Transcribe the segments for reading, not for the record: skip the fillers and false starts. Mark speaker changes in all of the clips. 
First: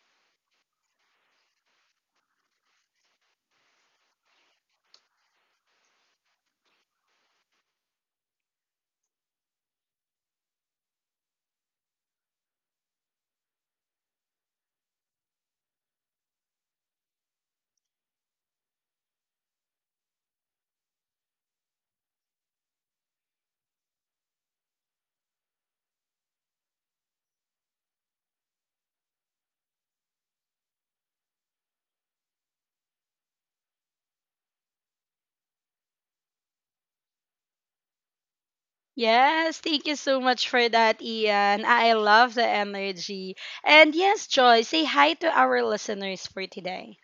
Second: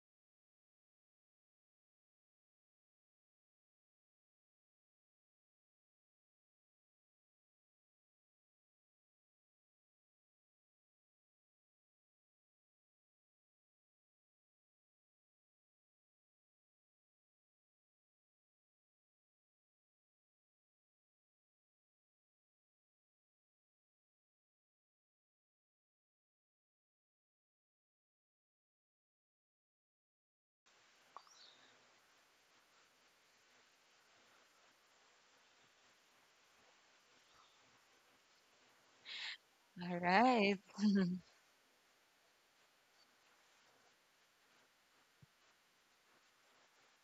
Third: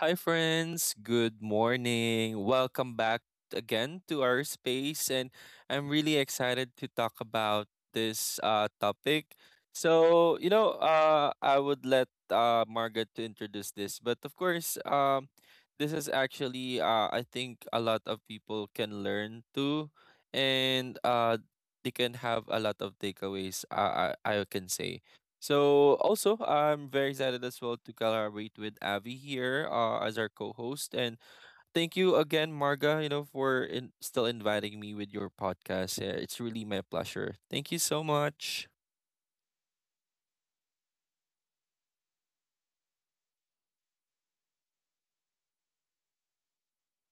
Speaker 1: Hi, friends. Good morning. Welcome back again to our space. And I'm really excited to talk about this topic. So, you know, I would let Margaret to introduce this. But of course, this is actually, I think, a lot of people can learn too. And they can have a lot of takeaways, I can say. So also, I'm very excited as well to collaborate with Avi here as our co-host, and thank you again, Marga. You know, for in, still inviting me with your podcast. Yeah, it's really my pleasure. Thank you so much.
Speaker 2: Yes, thank you
Speaker 3: All
Speaker 2: so much
Speaker 3: right.
Speaker 2: for that, Ian. I love the energy. And yes, Joy, say hi to our listeners for today.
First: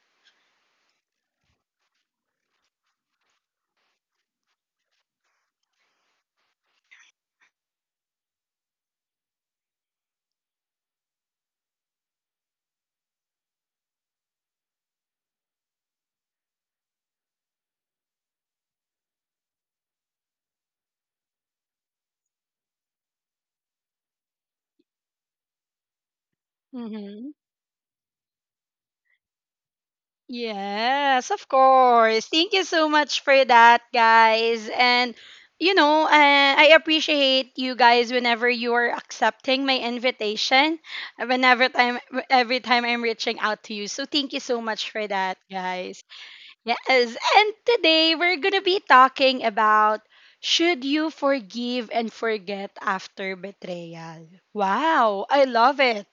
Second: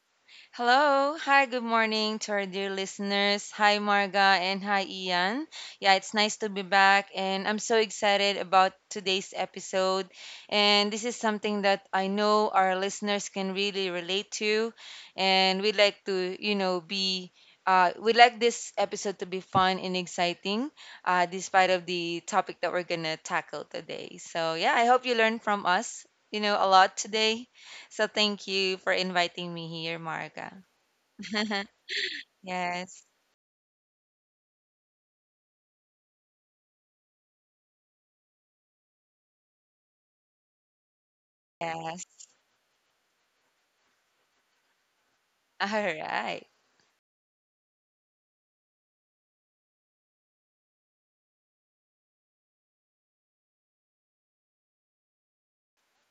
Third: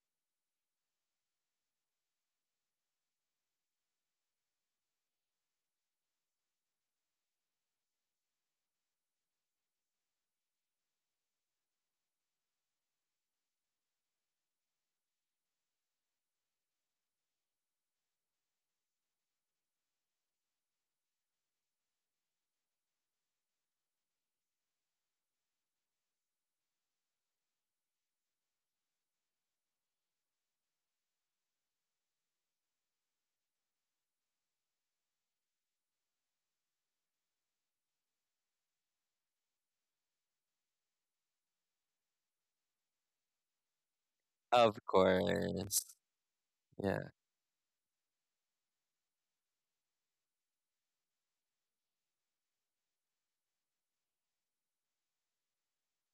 Speaker 3: Hello. Hi, good morning to our dear listeners. Hi, Marga, and hi, Ian. Yeah, it's nice to be back, and I'm so excited about today's episode. And this is something that I know our listeners can really relate to, and we'd like to, you know, be. We'd like this episode to be fun and exciting, despite of the topic that we're gonna tackle today. So yeah, I hope you learn from us, a lot today. So thank you for inviting me here, Marga.
Speaker 2: Yes, of course. Thank you so
Speaker 3: Yes,
Speaker 2: much for that, guys. And you know, I appreciate you guys whenever you are accepting my invitation, whenever time
Speaker 3: yes.
Speaker 2: every time I'm reaching out to you. So thank you so
Speaker 1: Of
Speaker 2: much for that,
Speaker 3: All
Speaker 1: course.
Speaker 2: guys.
Speaker 3: right.
Speaker 2: Yes,
Speaker 1: Yeah.
Speaker 2: and today we're going to be talking about should you forgive and forget after betrayal? Wow, I love it.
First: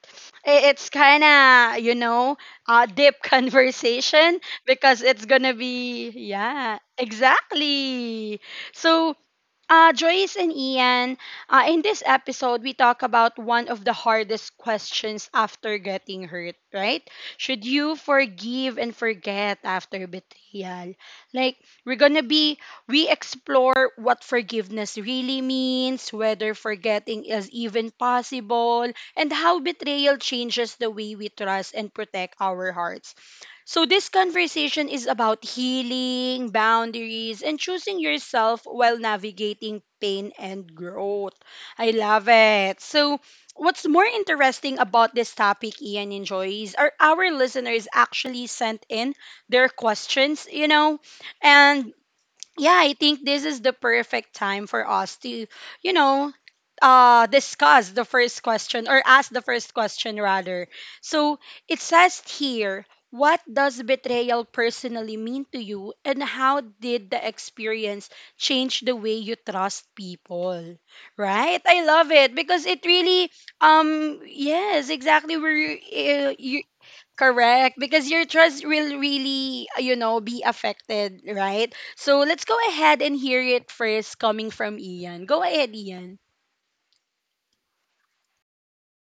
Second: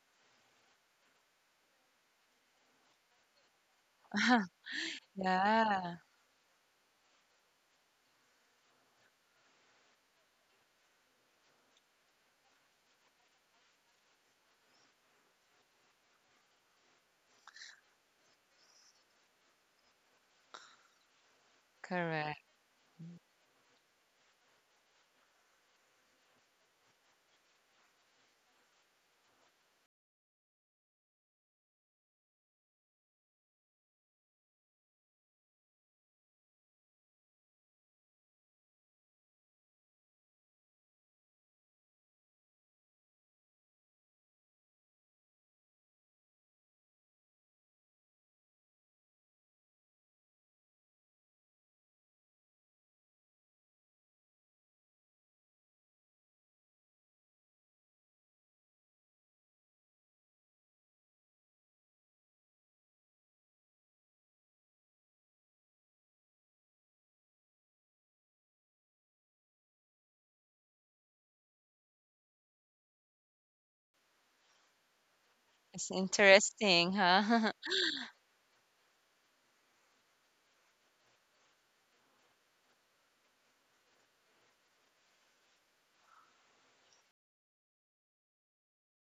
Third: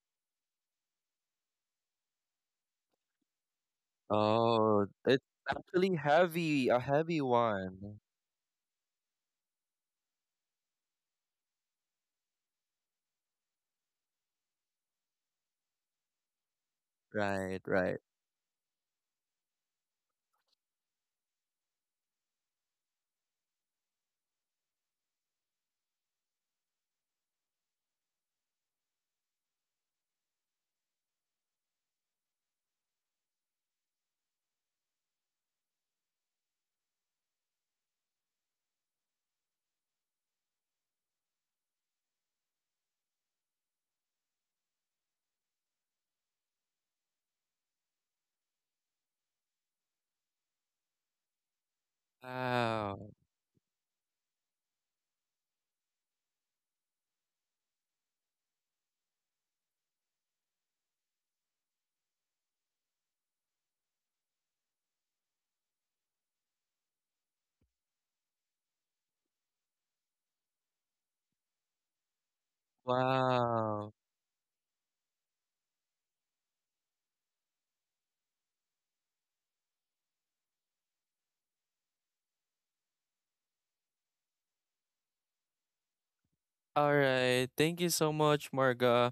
Speaker 2: It's kind of, you know, a deep conversation
Speaker 1: Oh,
Speaker 2: because
Speaker 1: it's
Speaker 2: it's going to
Speaker 1: actually
Speaker 3: Yeah,
Speaker 2: be,
Speaker 1: heavy, a
Speaker 2: yeah,
Speaker 1: heavy one.
Speaker 2: exactly. So Joyce and Ian, in this episode, we talk about one of the hardest questions after getting hurt, right?
Speaker 1: Right.
Speaker 2: Should you
Speaker 1: Right.
Speaker 2: forgive and forget after betrayal? Like, we're gonna
Speaker 3: correct.
Speaker 2: be, we explore what forgiveness really means, whether forgetting is even possible, and how betrayal changes the way we trust and protect our hearts. So, this conversation is about healing, boundaries, and choosing yourself while navigating pain and growth. I love it. So, what's more interesting about this topic, Ian and Joyce, are our listeners actually sent in their questions, you know, and yeah, I
Speaker 1: Wow.
Speaker 2: think this is the perfect time for us to, you know, discuss the first question or ask the first question rather. So it says here, what does betrayal personally mean to you, and how did the experience change the way you trust people? Right? I love it because it really,
Speaker 1: Wow.
Speaker 2: yes, exactly.
Speaker 3: It's interesting, huh?
Speaker 2: Correct, because your trust will really, you know, be affected, right? So let's go ahead and hear it first coming from Ian. Go ahead, Ian.
Speaker 1: All right. Thank you so much, Marga.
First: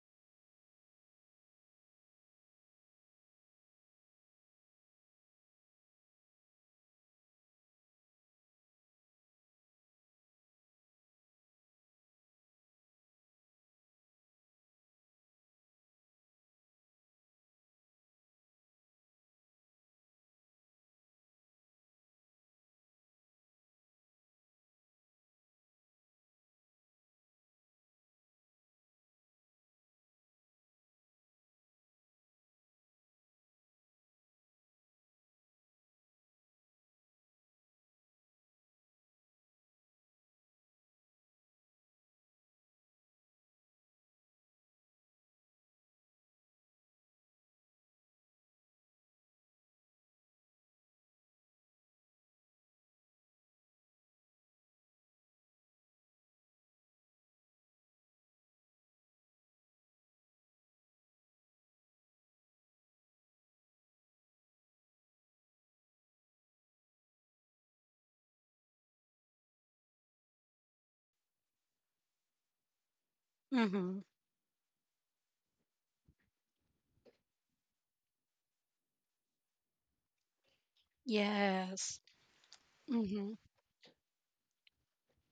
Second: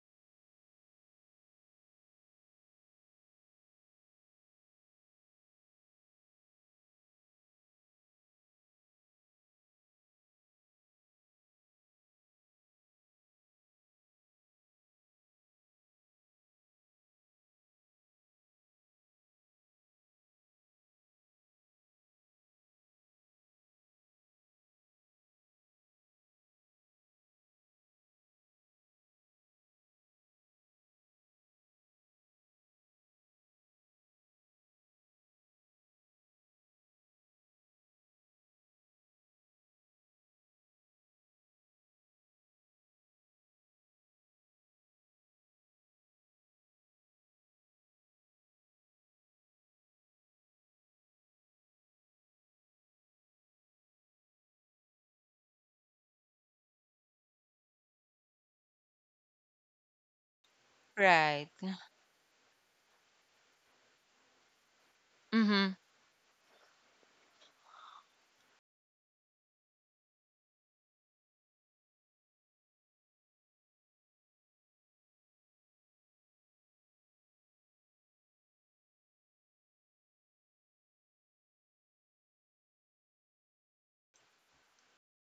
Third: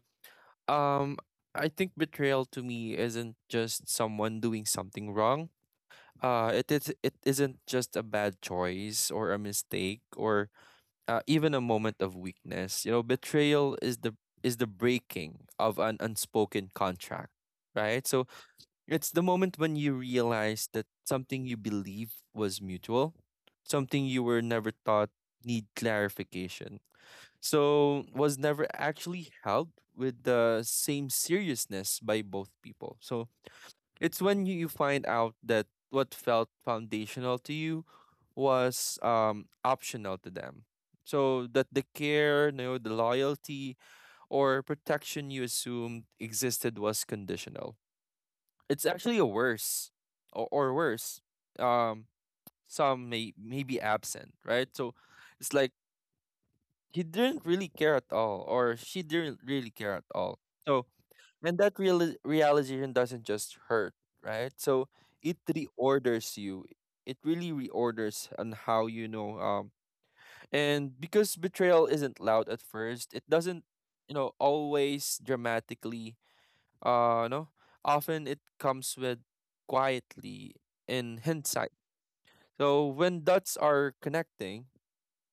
Speaker 1: Um, I think betrayal to me isn't just someone doing something wrong. It is it isn't just a bad choice or a mistake or even a moment of weakness. You know, betrayal is the breaking of an unspoken contract, right? So it's the moment when you realize that something you believe was mutual, something you were never taught need clarification so was never actually held with the same seriousness by both people. So it's when you find out that what felt foundational to you was optional to them. So that the care, you know, the loyalty or protection you assumed existed was conditional. It's actually a worse or worse. Um, some may be absent, right? So it's like he didn't really care at all, or she didn't really care at all. So,
Speaker 3: Right.
Speaker 1: and that realization doesn't just hurt, right? So it
Speaker 3: Mm-hmm.
Speaker 1: reorders you. It really reorders on how you know. And because betrayal isn't loud at first, it doesn't,
Speaker 2: Mm-hmm.
Speaker 1: you know, always dramatically. No, often it comes with quietly in hindsight.
Speaker 2: Yes.
Speaker 1: So when
Speaker 2: Mm-hmm.
Speaker 1: dots are connecting,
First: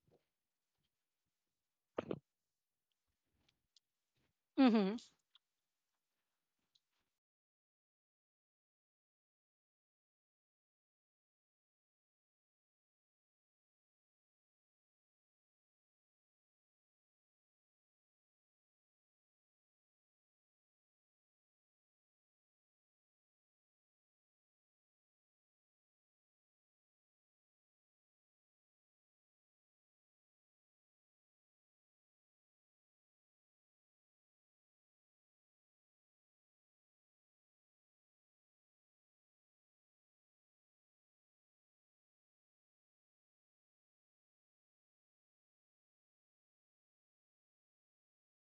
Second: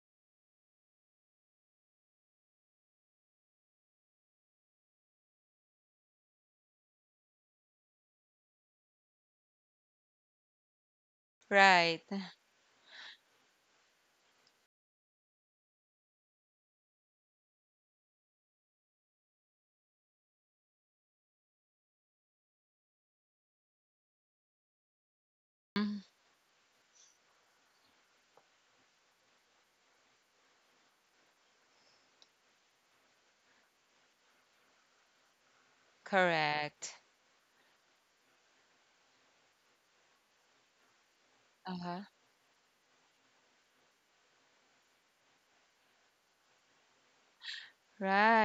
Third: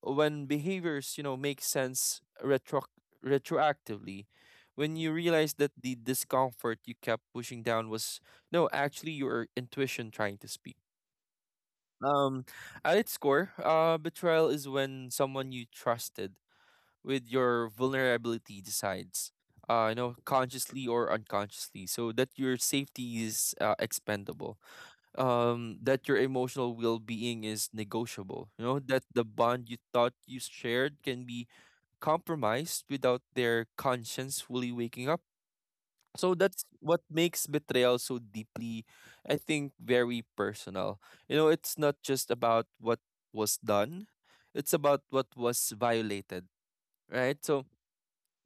Speaker 1: when behaviors you know make sense retroactively, when
Speaker 2: Mm-hmm.
Speaker 1: you realize that the discomfort you kept pushing down was no actually your intuition trying to speak.
Speaker 3: Right.
Speaker 1: um at its core, betrayal is when someone you trusted with your vulnerability decides, you know, consciously or unconsciously, so that your safety is expendable,
Speaker 3: Mhm.
Speaker 1: that your emotional well-being is negotiable, you know, that the bond you thought you shared can be compromised without their conscience fully waking up. So that's
Speaker 3: Correct.
Speaker 1: what makes betrayal so deeply, I think, very personal. You know, it's not
Speaker 3: Uh-huh.
Speaker 1: just about what was done, it's about what was violated, right? So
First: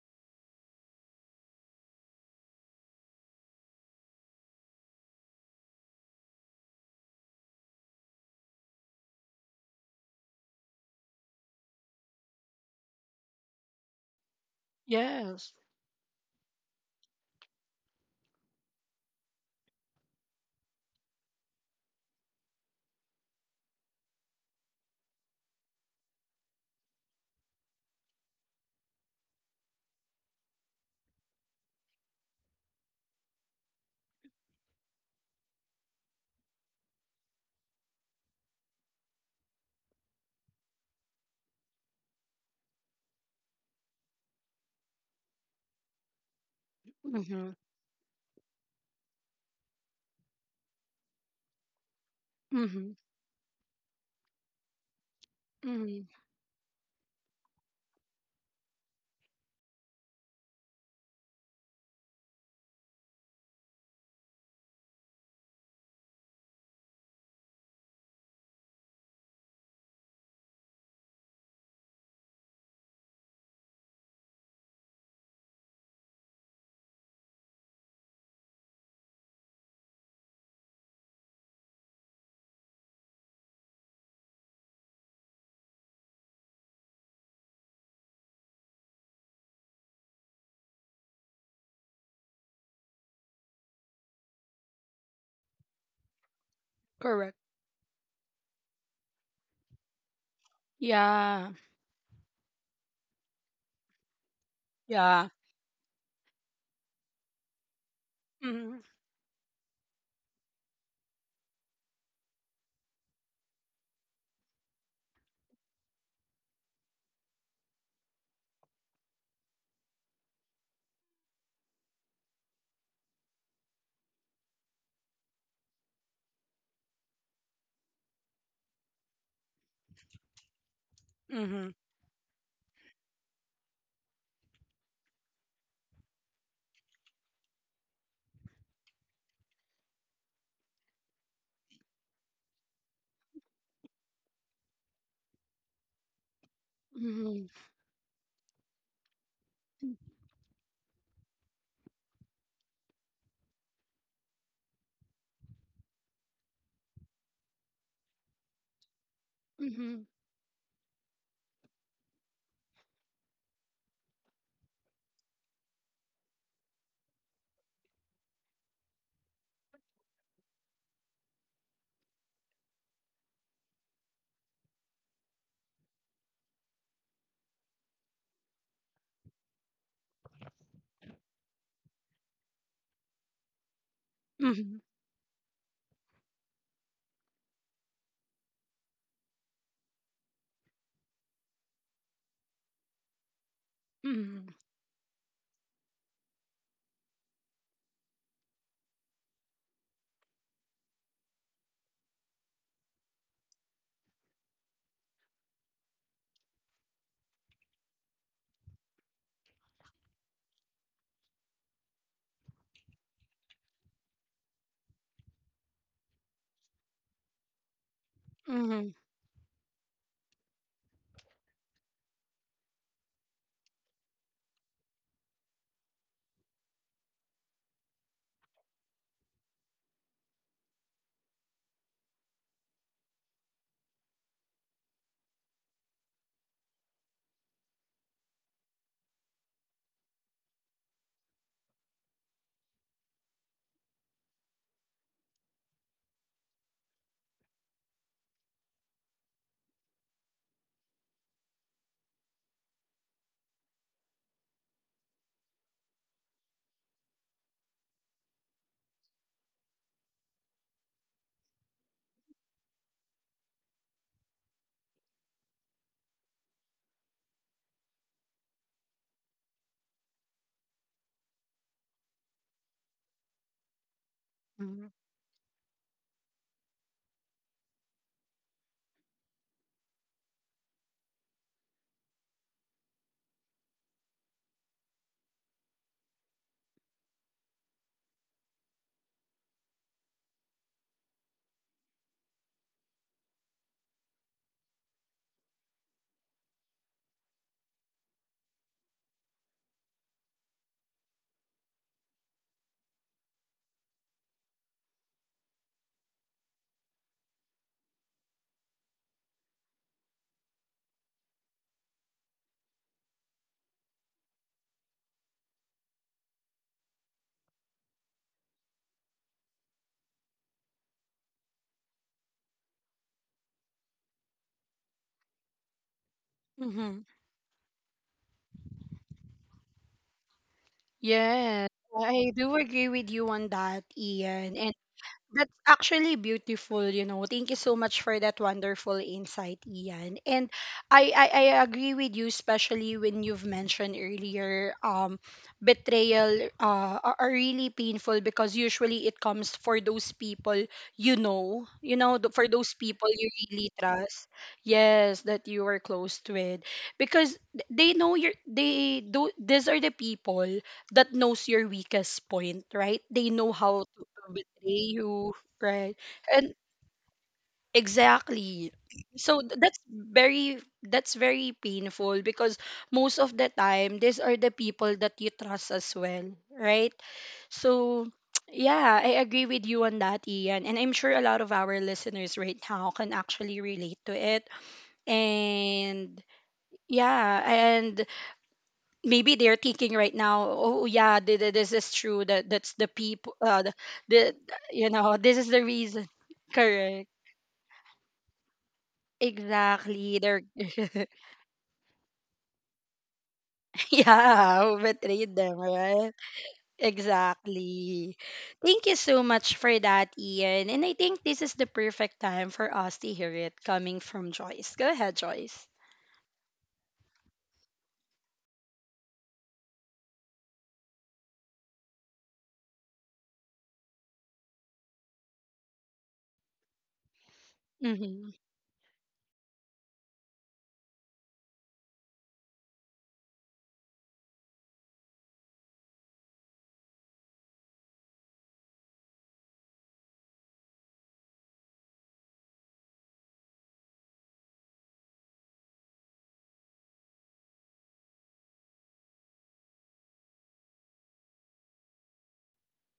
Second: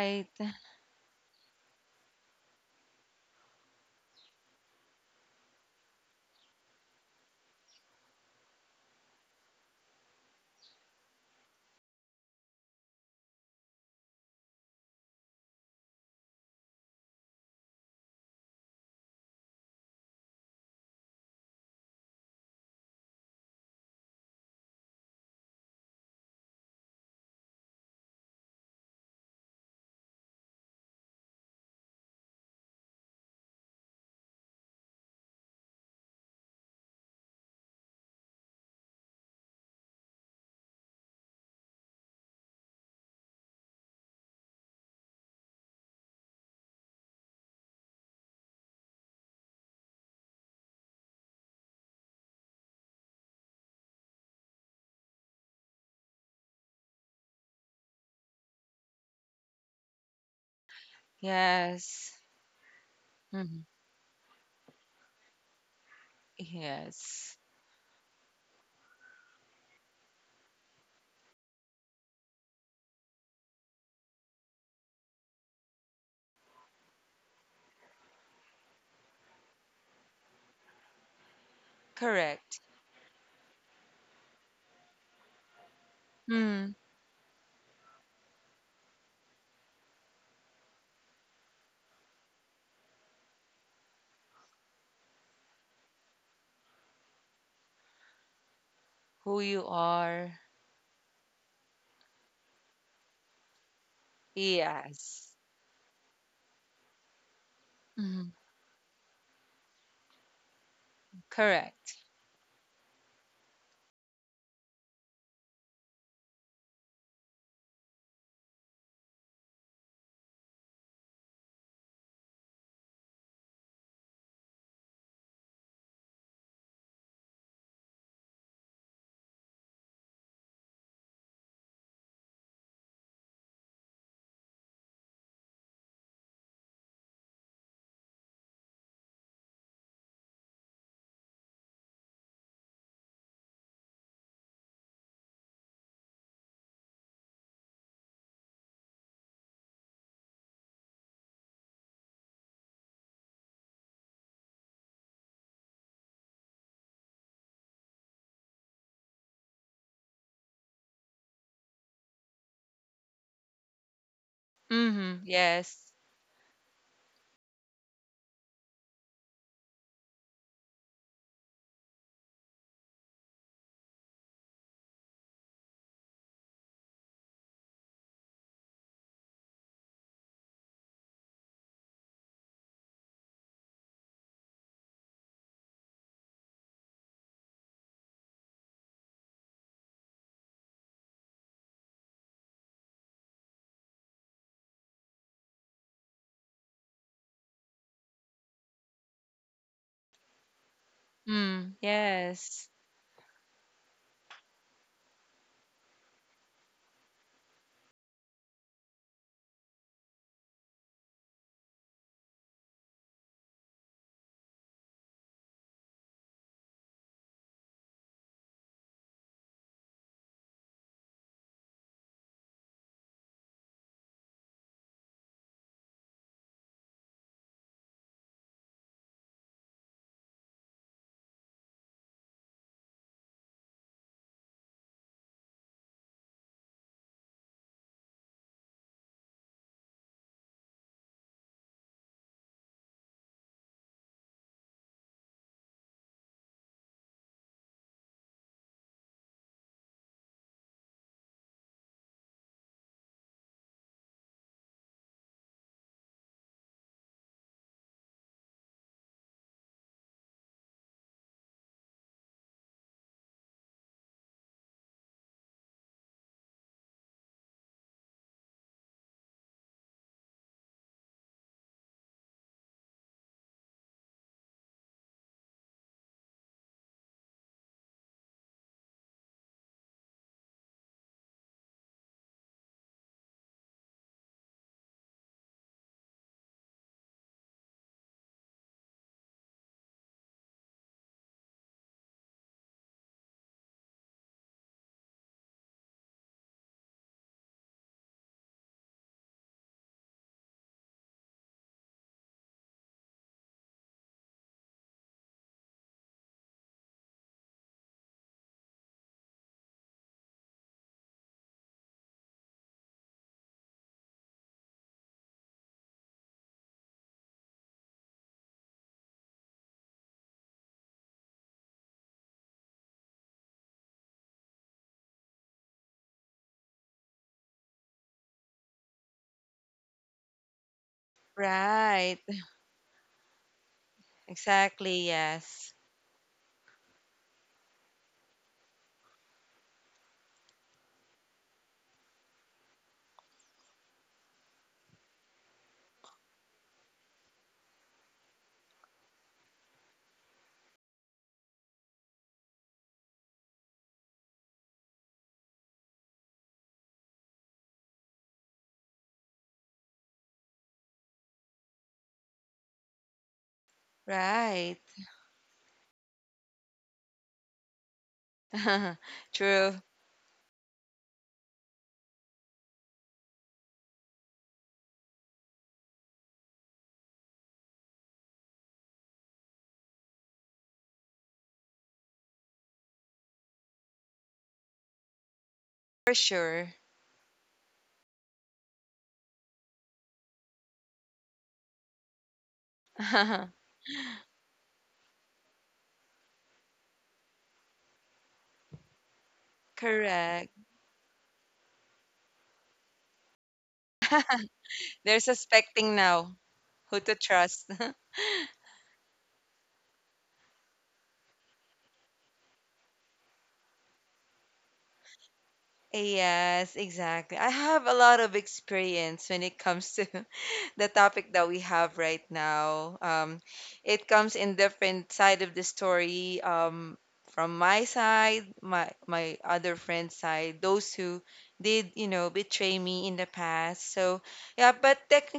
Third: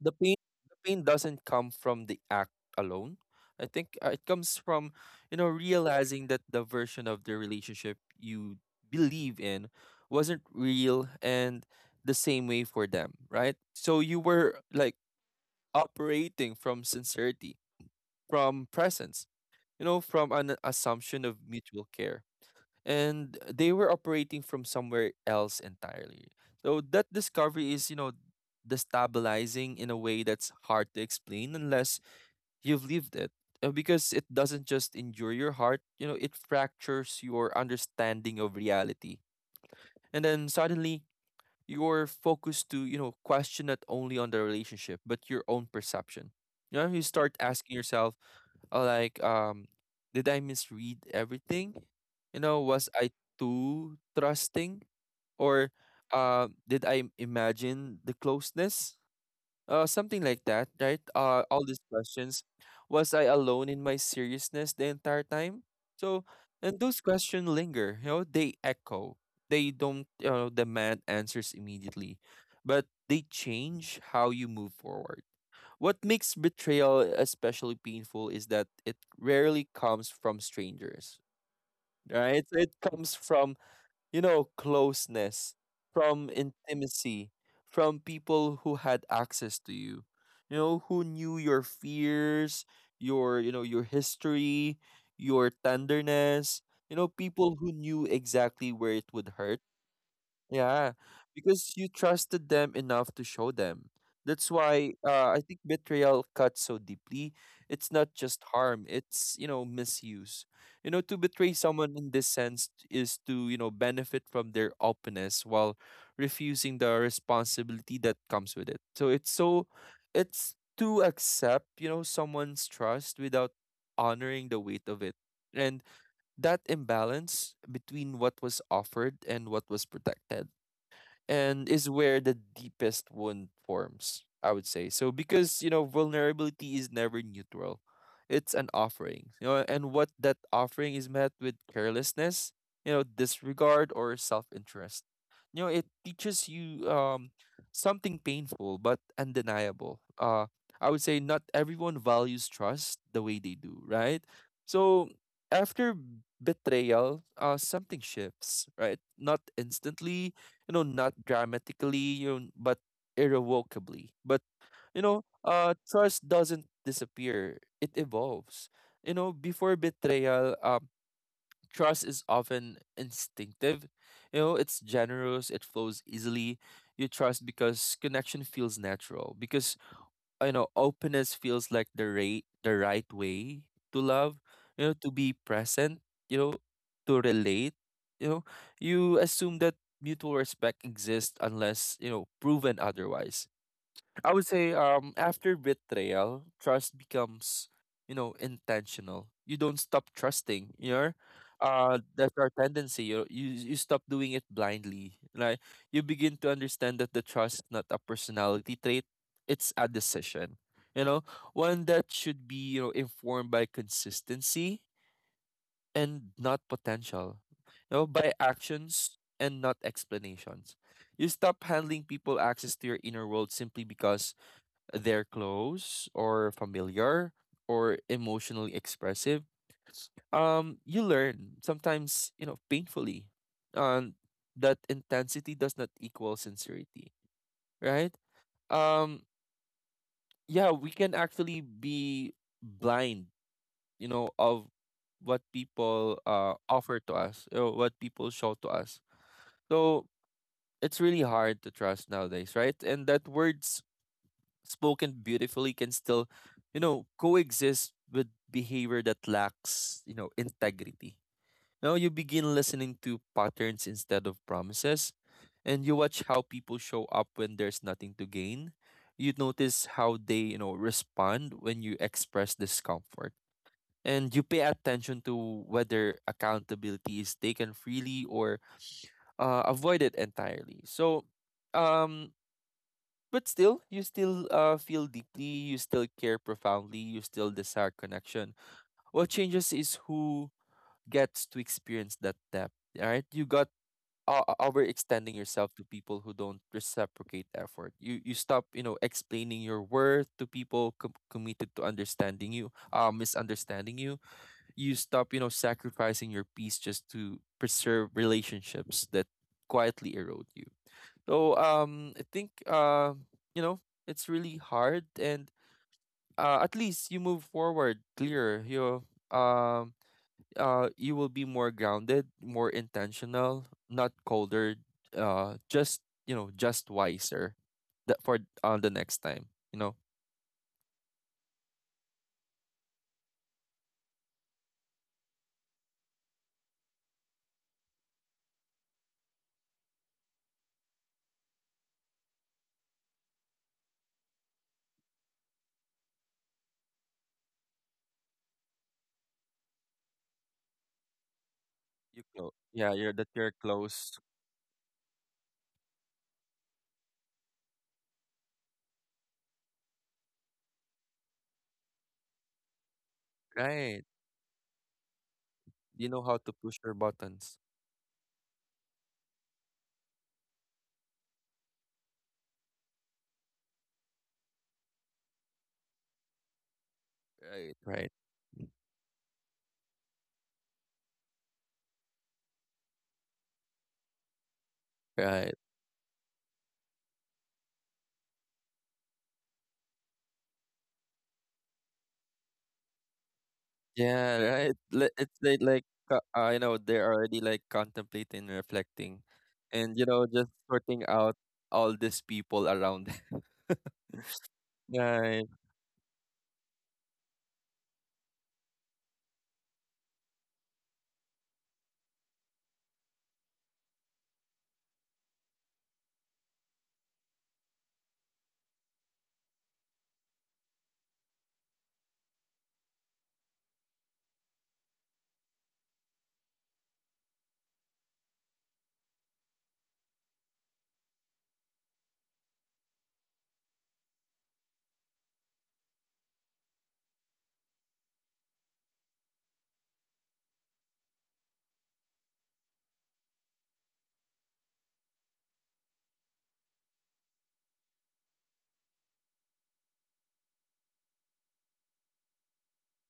Speaker 1: the pain the pain doesn't come from the act alone. I think it comes from, you know, realizing that the version of the relationship you believe in wasn't real and the same way for them, right? So you were like
Speaker 2: Yes.
Speaker 1: operating from sincerity, from presence, you know, from an assumption of mutual care. And they were operating from somewhere else entirely. So that discovery is, you know, destabilizing in a way that's hard to explain unless you've lived it. Because it doesn't just injure your heart, you know, it fractures your understanding of reality. And then suddenly your focus to you know question not only on the relationship but your own perception. You know, you start
Speaker 2: Mm-hmm.
Speaker 1: asking yourself, like did I misread everything, you know, was
Speaker 2: Mm-hmm.
Speaker 1: I too trusting, or
Speaker 2: Mm-hmm.
Speaker 1: did I imagine the closeness, something like that, right? All these
Speaker 3: Yes.
Speaker 1: questions. Was I
Speaker 3: Hmm.
Speaker 1: alone in my seriousness the entire time? So, and those
Speaker 3: Yes.
Speaker 1: questions linger, you know, they echo. They don't, you know, demand answers immediately, but they change how you move forward. What makes betrayal especially painful is that it rarely comes from strangers, right?
Speaker 3: Correct.
Speaker 1: So it comes from, you know, closeness, from
Speaker 3: Mm.
Speaker 1: intimacy, from people who had access to you, you know, who knew your fears, your, you know, your history, your tenderness, you know,
Speaker 2: Correct.
Speaker 1: people who knew exactly where it would
Speaker 3: Who
Speaker 1: hurt,
Speaker 3: you are.
Speaker 1: yeah,
Speaker 2: Yeah.
Speaker 1: because you trusted them enough to show them. That's why
Speaker 2: Yeah.
Speaker 3: Yes.
Speaker 1: I think betrayal cuts so deeply. It's not
Speaker 3: Hmm.
Speaker 1: just
Speaker 2: Mm-hmm.
Speaker 1: harm, it's, you know, misuse. You know, to betray someone
Speaker 3: Correct.
Speaker 1: in this sense is to, you know, benefit from their openness while refusing the responsibility that comes with it. It's to accept, you know, someone's trust without honoring the weight of it. And that imbalance between what was offered and what was protected and
Speaker 2: Mm-hmm.
Speaker 1: is where the deepest wound forms, I would say. So because, you know, vulnerability is never neutral. It's an offering. You know, and what that offering is met with carelessness, you know, disregard or self-interest. You know, it teaches you
Speaker 2: Mm-hmm.
Speaker 1: something painful but undeniable. I would say not everyone values trust the way they do, right? So after betrayal, something shifts, right? Not
Speaker 2: Mm-hmm.
Speaker 1: instantly, you know, not dramatically, you know, but irrevocably. But you
Speaker 3: Mm-hmm.
Speaker 1: know,
Speaker 3: Yes.
Speaker 1: trust doesn't disappear; it evolves. You know, before betrayal, trust is often instinctive. You know, it's generous; it flows easily. You trust because connection feels natural, because you know openness feels like the right way to love,
Speaker 2: Mm-hmm.
Speaker 1: you know, to be present, you know, to relate, you know, you assume that mutual respect exists unless, you know, proven otherwise. I would say after betrayal, trust becomes, you know, intentional. You don't stop trusting, you know?
Speaker 3: Mm.
Speaker 1: That's our
Speaker 3: Yes.
Speaker 1: tendency. You stop doing it blindly. Like you begin to understand that the trust is not a personality trait, it's a decision. You know, one that should be, you know, informed by consistency and not potential. You know, by
Speaker 2: Mm-hmm.
Speaker 1: actions and not explanations. You stop handling people access to your inner world simply because they're close or familiar or emotionally expressive. You learn sometimes, you know, painfully, and that intensity does not equal sincerity, right? Um, yeah, we can actually be blind, you know, of what people offer to us or what people show to us. So it's really hard to trust nowadays, right? And that words spoken beautifully can still, you know, coexist with behavior that lacks, you know, integrity. Now you begin listening to patterns instead of promises, and you watch how people show up when there's nothing to gain. You notice how they, you know, respond when you express discomfort. And you pay
Speaker 2: Mm-hmm.
Speaker 1: attention to whether accountability is taken freely or avoided entirely. So, um, but still, you still feel deeply, you still care profoundly, you still desire connection. What changes is who gets to experience that depth. All right, you got overextending yourself to people who don't reciprocate effort. You stop, you know, explaining your worth to people committed to understanding you, misunderstanding you. You stop, you know, sacrificing your peace just to preserve relationships that quietly erode you. So I think you know it's really hard, and at least you move forward clearer. Um you will be more grounded, more intentional, not colder. Just you know, just
Speaker 2: Mm-hmm.
Speaker 1: wiser. That for the next time, you know,
Speaker 2: Yes.
Speaker 3: Right.
Speaker 2: I do agree with you on that, Ian.
Speaker 3: Exactly,
Speaker 2: That's
Speaker 3: yes.
Speaker 2: actually beautiful, you know. Thank you so much for that wonderful insight, Ian. And I agree with you, especially when you've mentioned earlier, betrayal are really painful because usually it comes for those people you know, for those
Speaker 1: yeah,
Speaker 2: people
Speaker 1: you're that
Speaker 2: you
Speaker 1: you're
Speaker 2: really
Speaker 1: close,
Speaker 2: trust. Yes, that you are close with, because they know you're they do. These are the people that knows your weakest point, right? They know how
Speaker 1: right?
Speaker 2: to
Speaker 3: Right.
Speaker 2: betray you, right?
Speaker 1: You know how
Speaker 2: And
Speaker 1: to push your buttons,
Speaker 2: exactly. So
Speaker 3: True.
Speaker 2: that's very, that's very painful because most of the time these are the people that you trust as well, right?
Speaker 1: right?
Speaker 2: So
Speaker 1: Right,
Speaker 2: yeah, I agree with you on that, Ian. And I'm sure a lot of our listeners right now can actually relate to it.
Speaker 1: right.
Speaker 3: For
Speaker 2: And
Speaker 3: sure.
Speaker 2: yeah, and maybe they're thinking right now, oh yeah, this is true, that that's the people
Speaker 1: Yeah,
Speaker 2: the
Speaker 1: right.
Speaker 2: you know,
Speaker 1: It's
Speaker 2: this is the
Speaker 1: like
Speaker 2: reason,
Speaker 1: you know, they're
Speaker 2: correct,
Speaker 1: already like contemplating, reflecting, and you know,
Speaker 2: exactly,
Speaker 3: Correct.
Speaker 1: just
Speaker 2: they're
Speaker 1: sorting out all these people around them.
Speaker 2: yeah, who
Speaker 3: They're
Speaker 2: betrayed
Speaker 1: Right,
Speaker 2: them,
Speaker 3: suspecting
Speaker 2: right,
Speaker 3: now who to trust.
Speaker 2: exactly. Thank you so much for that, Ian, and I think this is the perfect time for us to hear it coming from Joyce. Go ahead, Joyce.
Speaker 3: Yes, exactly. I have a lot of experience when it comes to, the topic that we have right now. It comes in different side of the story. From my
Speaker 2: Hmm.
Speaker 3: side, my other friend's side, those who did, you know, betray me in the past. So yeah, but technically